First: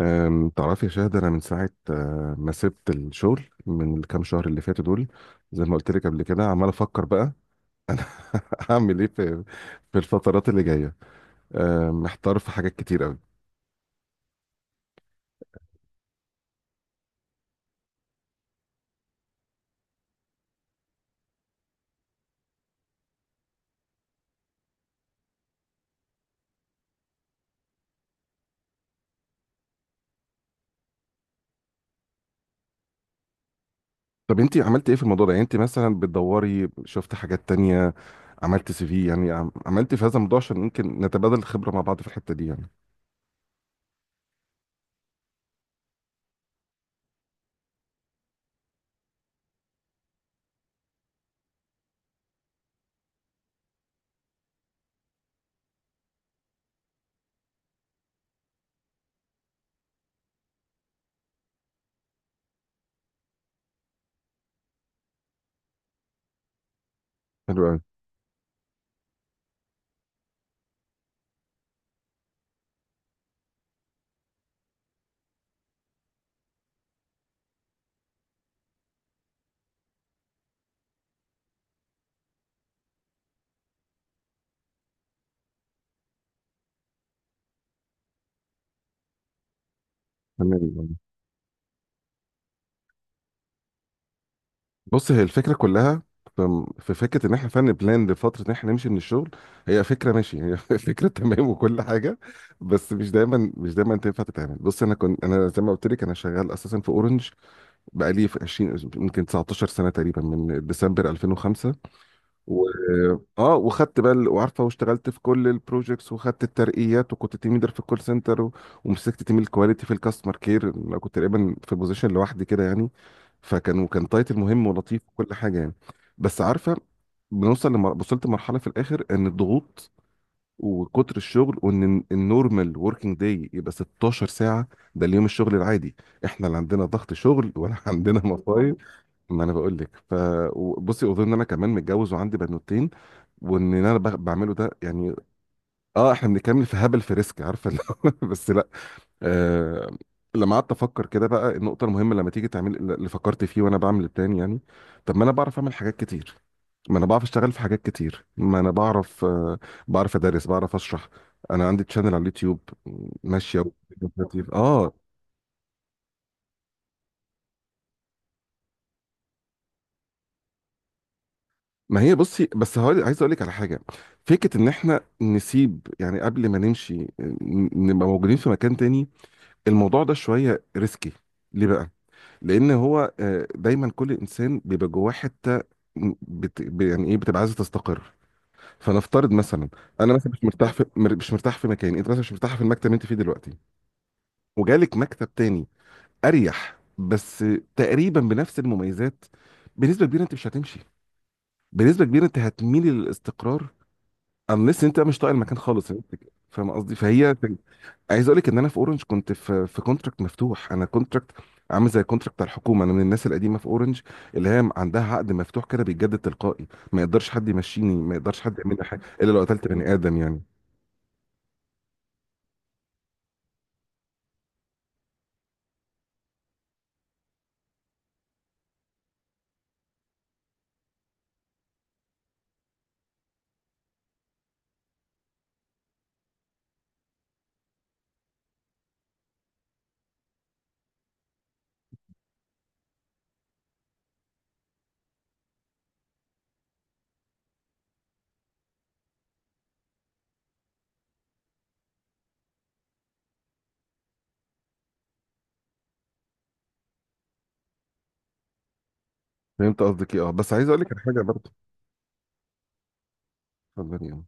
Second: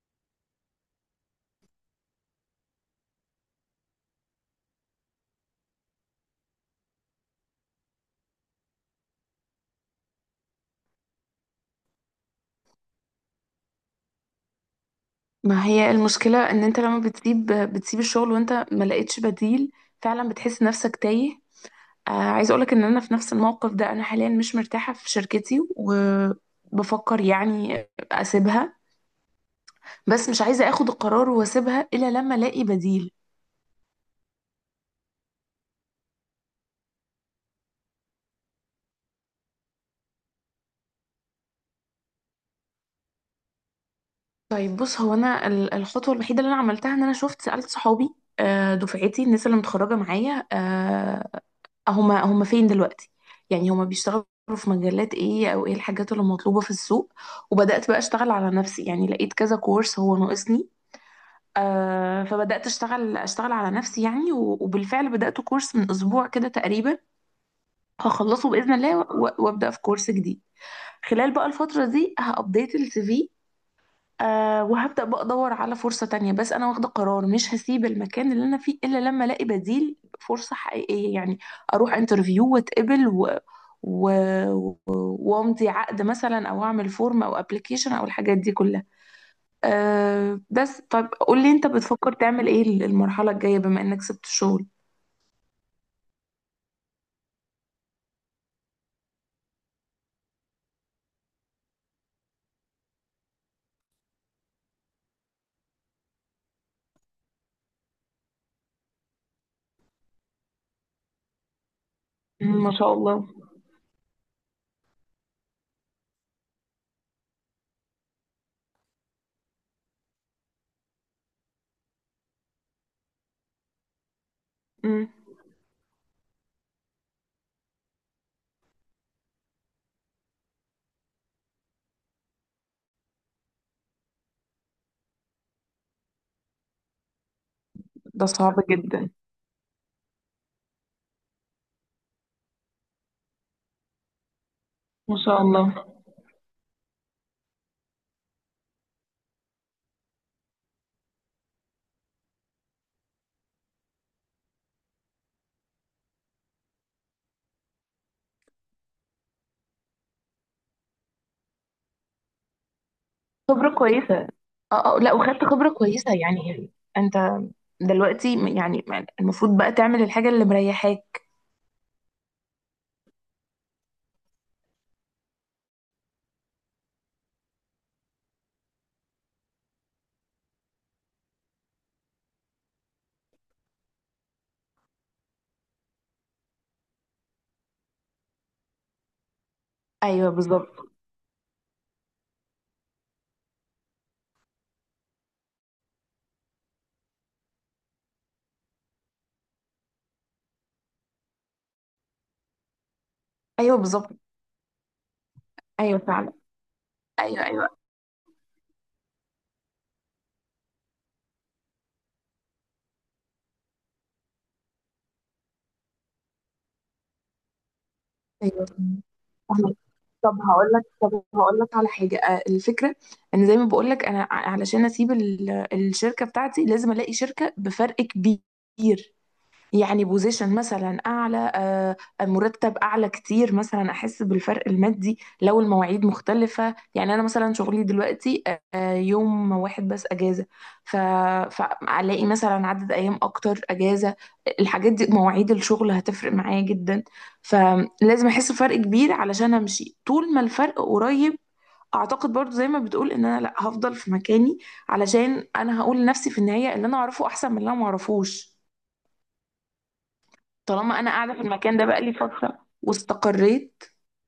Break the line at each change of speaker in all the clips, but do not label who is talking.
تعرفي يا شاهد، انا من ساعه ما سبت الشغل من الكام شهر اللي فاتوا دول. زي ما قلت لك قبل كده عمال افكر بقى انا. هعمل ايه في الفترات اللي جايه. محتار في حاجات كتير قوي.
ما هي المشكلة ان انت لما بتسيب الشغل وانت ما لقيتش بديل، فعلا بتحس نفسك تايه. آه، عايز اقولك ان انا في نفس الموقف ده. انا حاليا مش مرتاحة في شركتي وبفكر يعني اسيبها، بس مش عايزة اخد القرار واسيبها الا لما الاقي بديل.
طب انت عملتي ايه في الموضوع ده؟ يعني انت مثلا بتدوري، شفت حاجات تانية، عملت سي في؟ يعني عملتي في هذا الموضوع عشان يمكن نتبادل الخبره مع بعض في الحته دي يعني.
طيب بص، هو انا الخطوه الوحيده اللي انا عملتها ان انا شفت سالت صحابي، دفعتي الناس اللي متخرجه معايا، هما فين دلوقتي، يعني هما بيشتغلوا في مجالات ايه او ايه الحاجات اللي مطلوبه في السوق. وبدات بقى اشتغل على نفسي، يعني لقيت كذا كورس هو ناقصني. فبدات اشتغل على نفسي يعني، وبالفعل بدات كورس من اسبوع كده تقريبا،
حلو قوي.
هخلصه باذن الله وابدا في كورس جديد. خلال بقى الفتره دي هابديت السي في. أه، وهبدأ بقى أدور على فرصة تانية. بس أنا واخدة قرار مش هسيب المكان اللي أنا فيه إلا لما ألاقي بديل، فرصة حقيقية يعني، أروح انترفيو واتقبل و... و... وامضي عقد مثلا أو أعمل فورم أو أبليكيشن أو الحاجات دي كلها. أه بس
تمام.
طب قول لي، أنت بتفكر تعمل إيه المرحلة الجاية بما إنك سبت الشغل؟
بص، هي الفكرة كلها، في فكرة إن إحنا فعلا بلان لفترة إن إحنا نمشي من الشغل. هي فكرة ماشي، هي فكرة تمام وكل حاجة. بس مش دايما تنفع تتعمل. بص أنا كنت، أنا زي ما قلت لك، أنا شغال أساسا في أورنج بقالي في يمكن 19 سنة تقريبا من ديسمبر 2005.
مم،
و...
ما شاء الله.
اه، وخدت بقى وعارفه، واشتغلت في كل البروجكتس وخدت الترقيات، وكنت تيم ليدر في الكول سنتر. ومسكت تيم الكواليتي في الكاستمر كير. أنا كنت تقريبا في بوزيشن لوحدي كده يعني، فكان تايتل مهم ولطيف
مم.
وكل حاجه يعني. بس عارفه، بنوصل لم... وصلت لمرحله في الاخر، ان الضغوط وكتر الشغل، وان النورمال وركينج داي يبقى 16 ساعه. ده اليوم الشغل العادي، احنا لا عندنا ضغط شغل ولا عندنا
ده صعب
مصايب.
جدا.
ما انا بقول لك. فبصي، اظن ان انا كمان متجوز وعندي بنوتين، وان انا بعمله ده يعني.
ما شاء الله.
اه، احنا بنتكلم في هبل، في ريسك، عارفه اللي هو بس لا. آه، لما قعدت افكر كده بقى النقطه المهمه، لما تيجي تعمل اللي فكرت فيه وانا بعمل البلان يعني. طب ما انا بعرف اعمل حاجات كتير، ما انا بعرف اشتغل في حاجات كتير، ما انا بعرف بعرف ادرس، بعرف اشرح. انا عندي تشانل على اليوتيوب ماشيه
خبرة كويسة.
اه.
اه اه، لا وخدت خبرة كويسة يعني. انت دلوقتي يعني المفروض بقى تعمل الحاجة اللي مريحاك.
ما هي بصي، بس هقول، عايز اقول لك على حاجه. فكره ان احنا نسيب يعني، قبل ما نمشي، نبقى موجودين في مكان تاني. الموضوع ده شوية ريسكي. ليه بقى؟ لأن هو دايما كل إنسان بيبقى جواه حتة، يعني إيه، بتبقى عايزة تستقر. فنفترض مثلا، أنا
ايوه
مثلا مش مرتاح
بالظبط.
في مش مرتاح في مكان، أنت مثلا مش مرتاح في المكتب اللي أنت فيه دلوقتي، وجالك مكتب تاني أريح، بس تقريبا بنفس المميزات. بنسبة كبيرة أنت مش هتمشي، بنسبة كبيرة أنت هتميل للاستقرار،
ايوه بالظبط.
unless أنت مش طايق المكان خالص.
ايوه فعلا.
فاهم قصدي؟ فهي.
ايوه ايوه.
عايز اقول لك ان انا في اورنج كنت في كونتراكت مفتوح، انا كونتراكت عامل زي الكونتراكت بتاع الحكومه. انا من الناس القديمه في اورنج اللي هي عندها عقد مفتوح كده بيتجدد تلقائي، ما يقدرش حد يمشيني، ما يقدرش حد
ايوه،
يعمل لي حاجه الا لو قتلت
فهمك.
بني ادم
طب
يعني.
هقول لك، طب هقول لك على حاجة. آه، الفكرة ان زي ما بقول لك انا علشان اسيب الشركة بتاعتي لازم الاقي شركة بفرق كبير. يعني بوزيشن مثلا اعلى، آه، مرتب اعلى كتير مثلا، احس بالفرق المادي. لو المواعيد مختلفه، يعني انا مثلا شغلي دلوقتي، آه، يوم واحد بس اجازه، ف... فالاقي مثلا عدد ايام اكتر اجازه، الحاجات دي مواعيد الشغل هتفرق معايا جدا. فلازم احس بفرق كبير علشان امشي. طول ما الفرق قريب، اعتقد برضو زي ما بتقول ان انا لا هفضل في مكاني، علشان انا هقول لنفسي في النهايه اللي انا اعرفه احسن من اللي انا ما اعرفوش،
فهمت قصدك ايه، اه. بس عايز اقول لك
طالما
على
انا
حاجه
قاعده في
برضه.
المكان ده بقالي فتره واستقريت.
اتفضلي يعني.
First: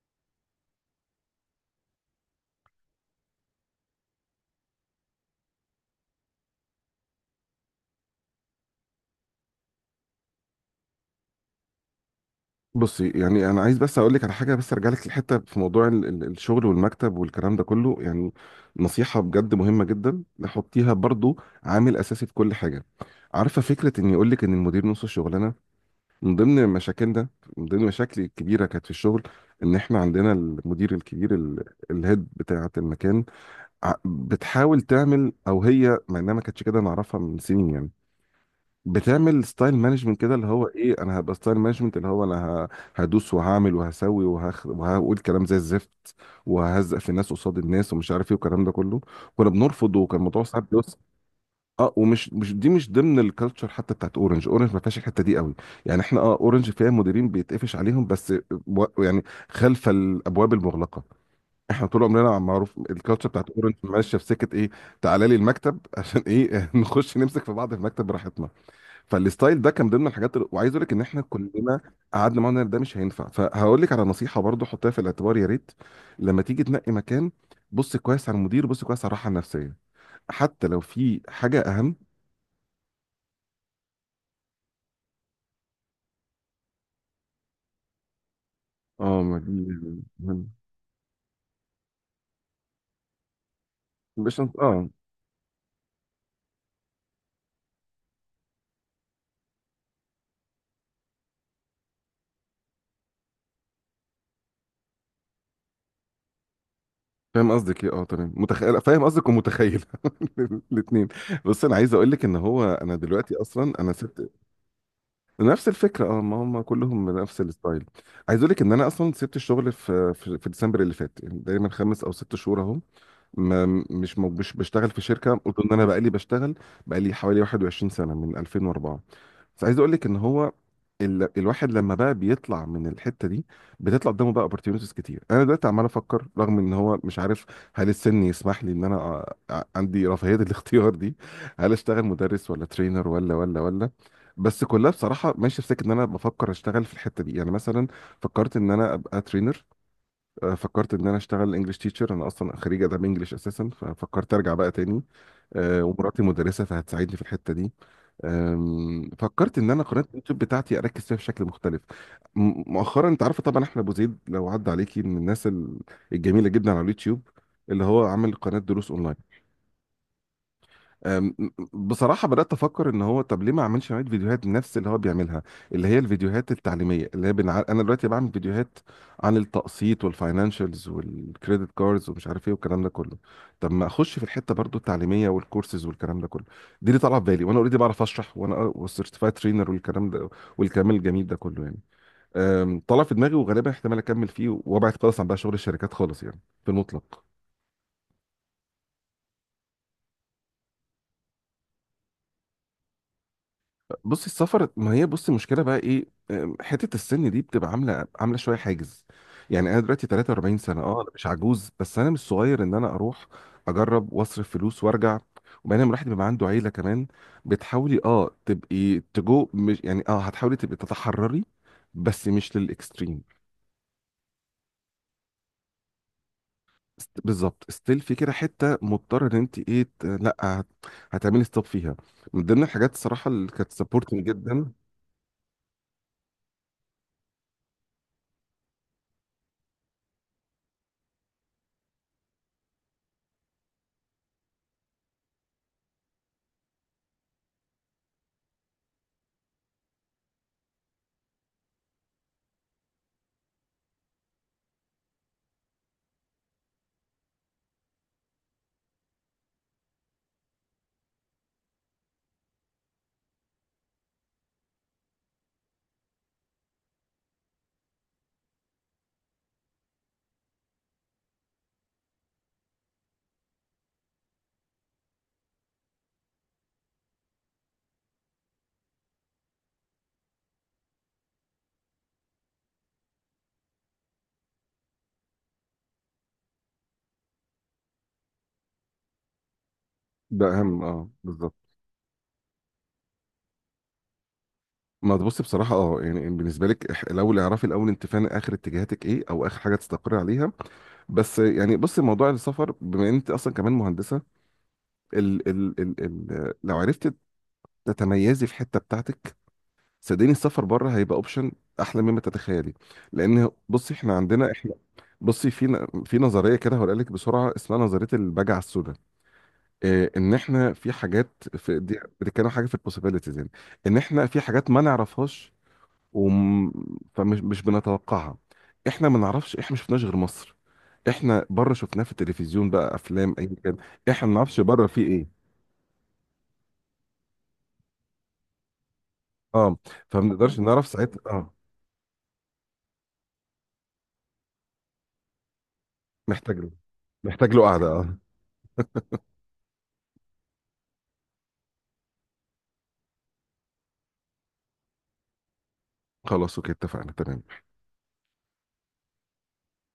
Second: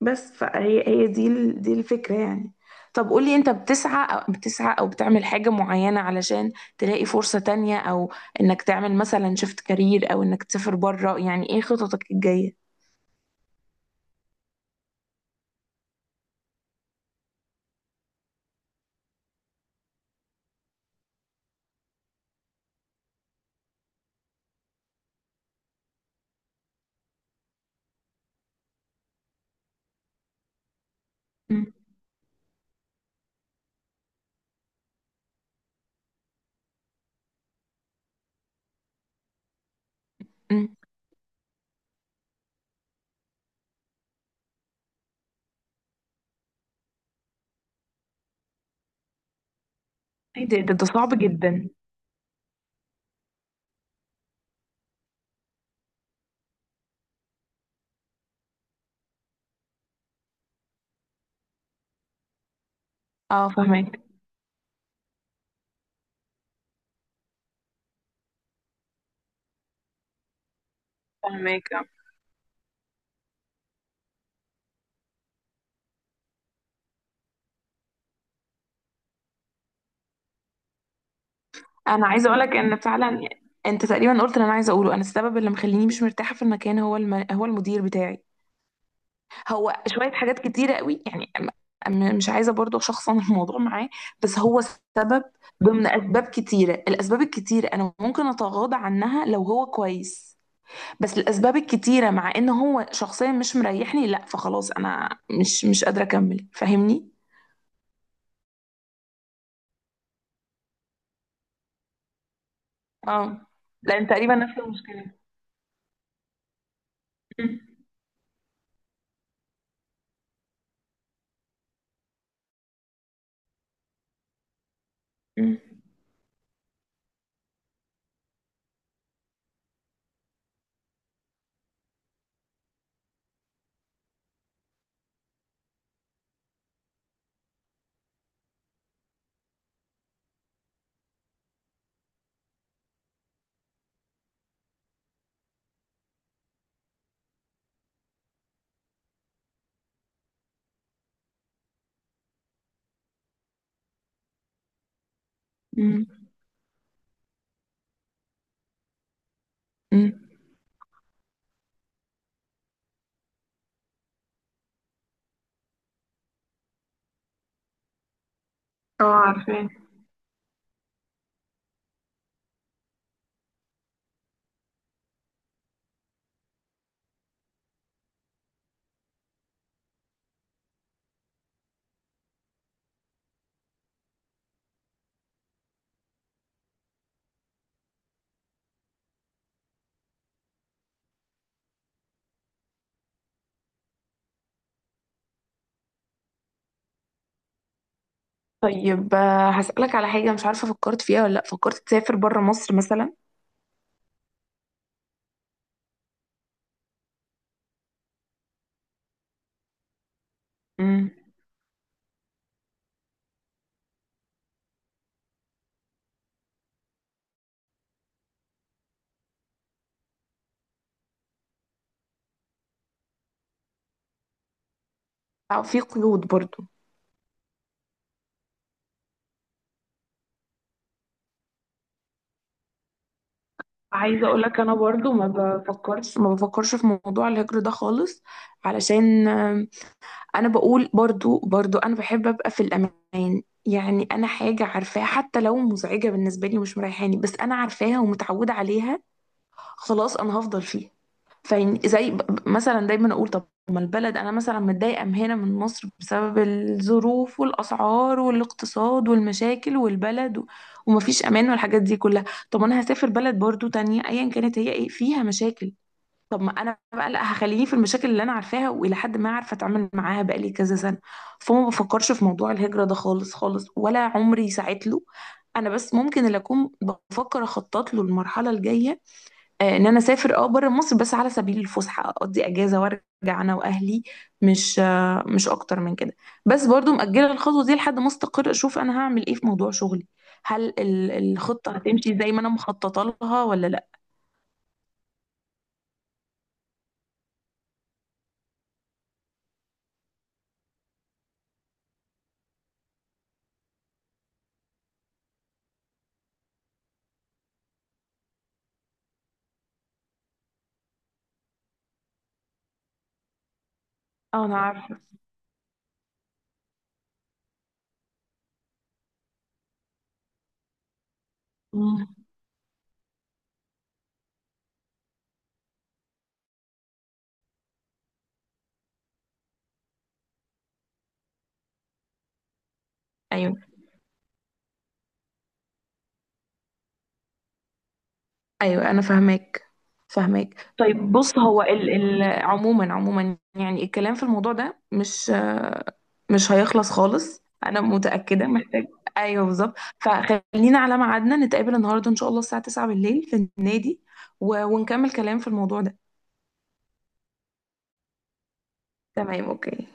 بس فهي هي دي الفكره يعني. طب قولي انت، بتسعى او بتسعى او بتعمل حاجه معينه علشان تلاقي فرصه تانية، او انك تعمل مثلا شيفت كارير، او انك تسافر بره؟ يعني ايه خططك الجايه؟
بصي يعني، انا عايز بس اقول لك على حاجه، بس ارجع لك لحته في موضوع الشغل والمكتب والكلام ده كله يعني. نصيحه بجد مهمه جدا، نحطيها برضو عامل اساسي في كل حاجه. عارفه فكره ان يقول لك ان المدير نص الشغلانه. من ضمن مشاكلنا، من ضمن مشاكلي الكبيره كانت في الشغل، ان احنا عندنا المدير الكبير،
امم.
الهيد بتاعه المكان. بتحاول تعمل، او هي مع انها ما كانتش كده، نعرفها من سنين يعني. بتعمل ستايل مانجمنت كده، اللي هو
امم.
ايه، انا هبقى ستايل مانجمنت، اللي هو انا ه- هدوس وهعمل وهسوي وهقول كلام زي الزفت، وههزق في الناس قصاد الناس ومش عارف ايه والكلام ده كله. كنا بنرفض وكان الموضوع
ايه ده،
صعب.
ده صعب جدا.
اه، ومش مش دي مش ضمن الكالتشر حتى بتاعت اورنج، اورنج ما فيهاش الحته دي قوي. يعني احنا، اه، اورنج فيها مديرين بيتقفش عليهم بس يعني، خلف الابواب المغلقه. احنا طول عمرنا معروف الكالتشر
اه
بتاعت اورنج
فهمك.
ماشيه في سكه ايه. تعالى لي المكتب عشان ايه؟ نخش نمسك في بعض في المكتب براحتنا. فالستايل ده كان ضمن الحاجات وعايز اقول لك ان احنا
فهمك.
كلنا قعدنا معانا ده مش هينفع. فهقول لك على نصيحه برضو، حطها في الاعتبار يا ريت. لما تيجي تنقي مكان، بص كويس على المدير، بص كويس على الراحه النفسيه، حتى لو في حاجه اهم.
انا عايزه اقولك ان فعلا انت تقريبا قلت اللي انا عايزه اقوله. انا السبب اللي مخليني مش مرتاحه في المكان هو هو المدير بتاعي.
اه، ما دي
هو شوية حاجات
مهم.
كتيرة قوي يعني، مش عايزة برضو أشخصن الموضوع معاه. بس
مش انت...
هو
اه.
سبب ضمن أسباب كتيرة. الأسباب الكتيرة أنا ممكن أتغاضى عنها لو هو كويس، بس الأسباب الكتيرة مع إن هو شخصيا مش مريحني، لا فخلاص أنا مش قادرة أكمل. فاهمني؟
فاهم قصدك ايه، اه، تمام، متخيل، فاهم قصدك ومتخيل. الاثنين. بس انا عايز اقول لك ان هو انا دلوقتي
اه،
اصلا انا
لأن
سبت.
تقريبا نفس المشكلة.
نفس الفكره، اه، ما هم كلهم نفس
م-
الستايل. عايز اقول لك ان انا اصلا سبت الشغل في ديسمبر اللي فات، يعني تقريبا خمس او ست شهور اهو. ما مش مش بشتغل في شركه، قلت
م-
ان انا بقالي بشتغل. بقالي حوالي 21 سنه من 2004. فعايز اقول لك ان هو، الواحد لما بقى بيطلع من الحته دي، بتطلع قدامه بقى opportunities كتير. انا دلوقتي عمال افكر، رغم ان هو مش عارف، هل السن يسمح لي ان انا عندي رفاهيه الاختيار دي؟ هل اشتغل مدرس ولا ترينر ولا ولا ولا؟ بس كلها بصراحه ماشيه في سكه ان انا بفكر اشتغل في الحته دي، يعني مثلا فكرت ان انا ابقى ترينر، فكرت ان انا اشتغل انجلش تيتشر. انا اصلا خريج اداب انجلش اساسا، ففكرت ارجع بقى تاني.
م-
ومراتي مدرسه فهتساعدني في الحته دي. فكرت ان انا قناه
م.
اليوتيوب بتاعتي اركز فيها بشكل مختلف. مؤخرا، انت عارفه طبعا احمد ابو زيد لو عدى عليكي، من الناس الجميله جدا على اليوتيوب، اللي هو عمل قناه دروس
اه
اونلاين.
عارفاه.
أم، بصراحة بدأت أفكر إن هو، طب ليه ما أعملش نوعية فيديوهات نفس اللي هو بيعملها، اللي هي الفيديوهات التعليمية، اللي هي أنا دلوقتي بعمل فيديوهات عن التقسيط والفاينانشالز والكريدت كاردز ومش عارف إيه والكلام ده كله. طب ما أخش في الحتة برضو التعليمية والكورسز والكلام ده كله، دي اللي طالعة في بالي. وأنا أوريدي بعرف أشرح، وأنا والسيرتيفايد ترينر والكلام ده والكلام الجميل ده كله يعني. طلع في دماغي، وغالبا احتمال أكمل فيه وأبعد خالص عن بقى شغل الشركات خالص يعني، في المطلق.
طيب، آه، هسألك على حاجة، مش عارفة فكرت فيها ولا لأ. فكرت تسافر بره مصر
بصي السفر، ما هي بصي المشكله بقى ايه. حته السن دي بتبقى عامله عامله شويه حاجز. يعني انا دلوقتي 43 سنه، اه انا
مثلا؟
مش عجوز، بس انا مش صغير ان انا اروح اجرب واصرف فلوس وارجع. وبعدين لما الواحد بيبقى عنده عيله كمان، بتحاولي تبقي مش يعني هتحاولي تبقي تتحرري، بس مش للاكستريم.
أو في قيود برضو؟
بالظبط، ستيل في كده حته مضطره ان انت ايه، ت- لا هت- هتعملي ستوب فيها. من ضمن الحاجات الصراحه اللي كانت سبورتنج
عايزة اقولك
جدا.
انا برضو ما بفكرش في موضوع الهجر ده خالص. علشان آم، انا بقول برضو، برضو انا بحب ابقى في الامان. يعني انا حاجة عارفاها حتى لو مزعجة بالنسبة لي ومش مريحاني، بس انا عارفاها ومتعودة عليها، خلاص انا هفضل فيها. فين زي مثلا دايما اقول، طب ما البلد انا مثلا متضايقه من هنا من مصر بسبب الظروف والاسعار والاقتصاد والمشاكل والبلد ومفيش امان والحاجات دي كلها. طب انا هسافر بلد برضو تانية، ايا كانت هي ايه فيها مشاكل. طب ما انا بقى لا هخليني في المشاكل اللي انا عارفاها والى حد ما عارفه اتعامل معاها بقالي كذا سنه. فما بفكرش في موضوع الهجره ده خالص خالص، ولا عمري ساعت له. انا بس ممكن اللي اكون بفكر اخطط له المرحله الجايه، آه، ان انا اسافر اه بره مصر بس على سبيل الفسحه، اقضي اجازه وارجع انا واهلي، مش، آه، مش اكتر من كده. بس برضو مأجله الخطوه دي لحد ما استقر، اشوف انا هعمل ايه في موضوع شغلي،
ده
هل
اهم، اه، بالظبط.
الخطه هتمشي زي ما انا مخططه لها ولا لا.
ما تبص بصراحة، اه، يعني بالنسبة لك، الأول اعرفي الأول، أنت فعلا آخر اتجاهاتك إيه أو آخر حاجة تستقر عليها. بس يعني بص، موضوع السفر، بما إن أنت أصلا كمان مهندسة، ال ال ال ال لو عرفت تتميزي في حتة بتاعتك، صدقني السفر بره هيبقى أوبشن أحلى مما تتخيلي. لأن بصي إحنا
اه
عندنا،
انا
إحنا
عارفه.
بصي في في نظرية كده هقول لك بسرعة، اسمها نظرية البجعة السوداء. إيه إن إحنا في حاجات في دي
مم.
بتتكلم حاجة في البوسيبيليتيز يعني، إن إحنا في حاجات ما نعرفهاش وم... فمش مش بنتوقعها. احنا ما نعرفش، احنا ما شفناش غير مصر، احنا بره شفناه في التلفزيون بقى، افلام اي
ايوه.
كان. احنا ما نعرفش بره فيه ايه.
ايوه انا فاهماك.
اه، فما
فاهماك.
نقدرش نعرف
طيب
ساعتها.
بص،
اه،
هو ال ال عموما، عموما يعني الكلام في الموضوع ده مش، آه، مش
محتاج له.
هيخلص خالص
محتاج له
انا
قعده، اه.
متأكدة. محتاج. ايوه بالظبط. فخلينا على ميعادنا، نتقابل النهارده ان شاء الله الساعة 9 بالليل في النادي ونكمل كلام في الموضوع ده.
خلاص، اوكي، اتفقنا، تمام.
تمام اوكي.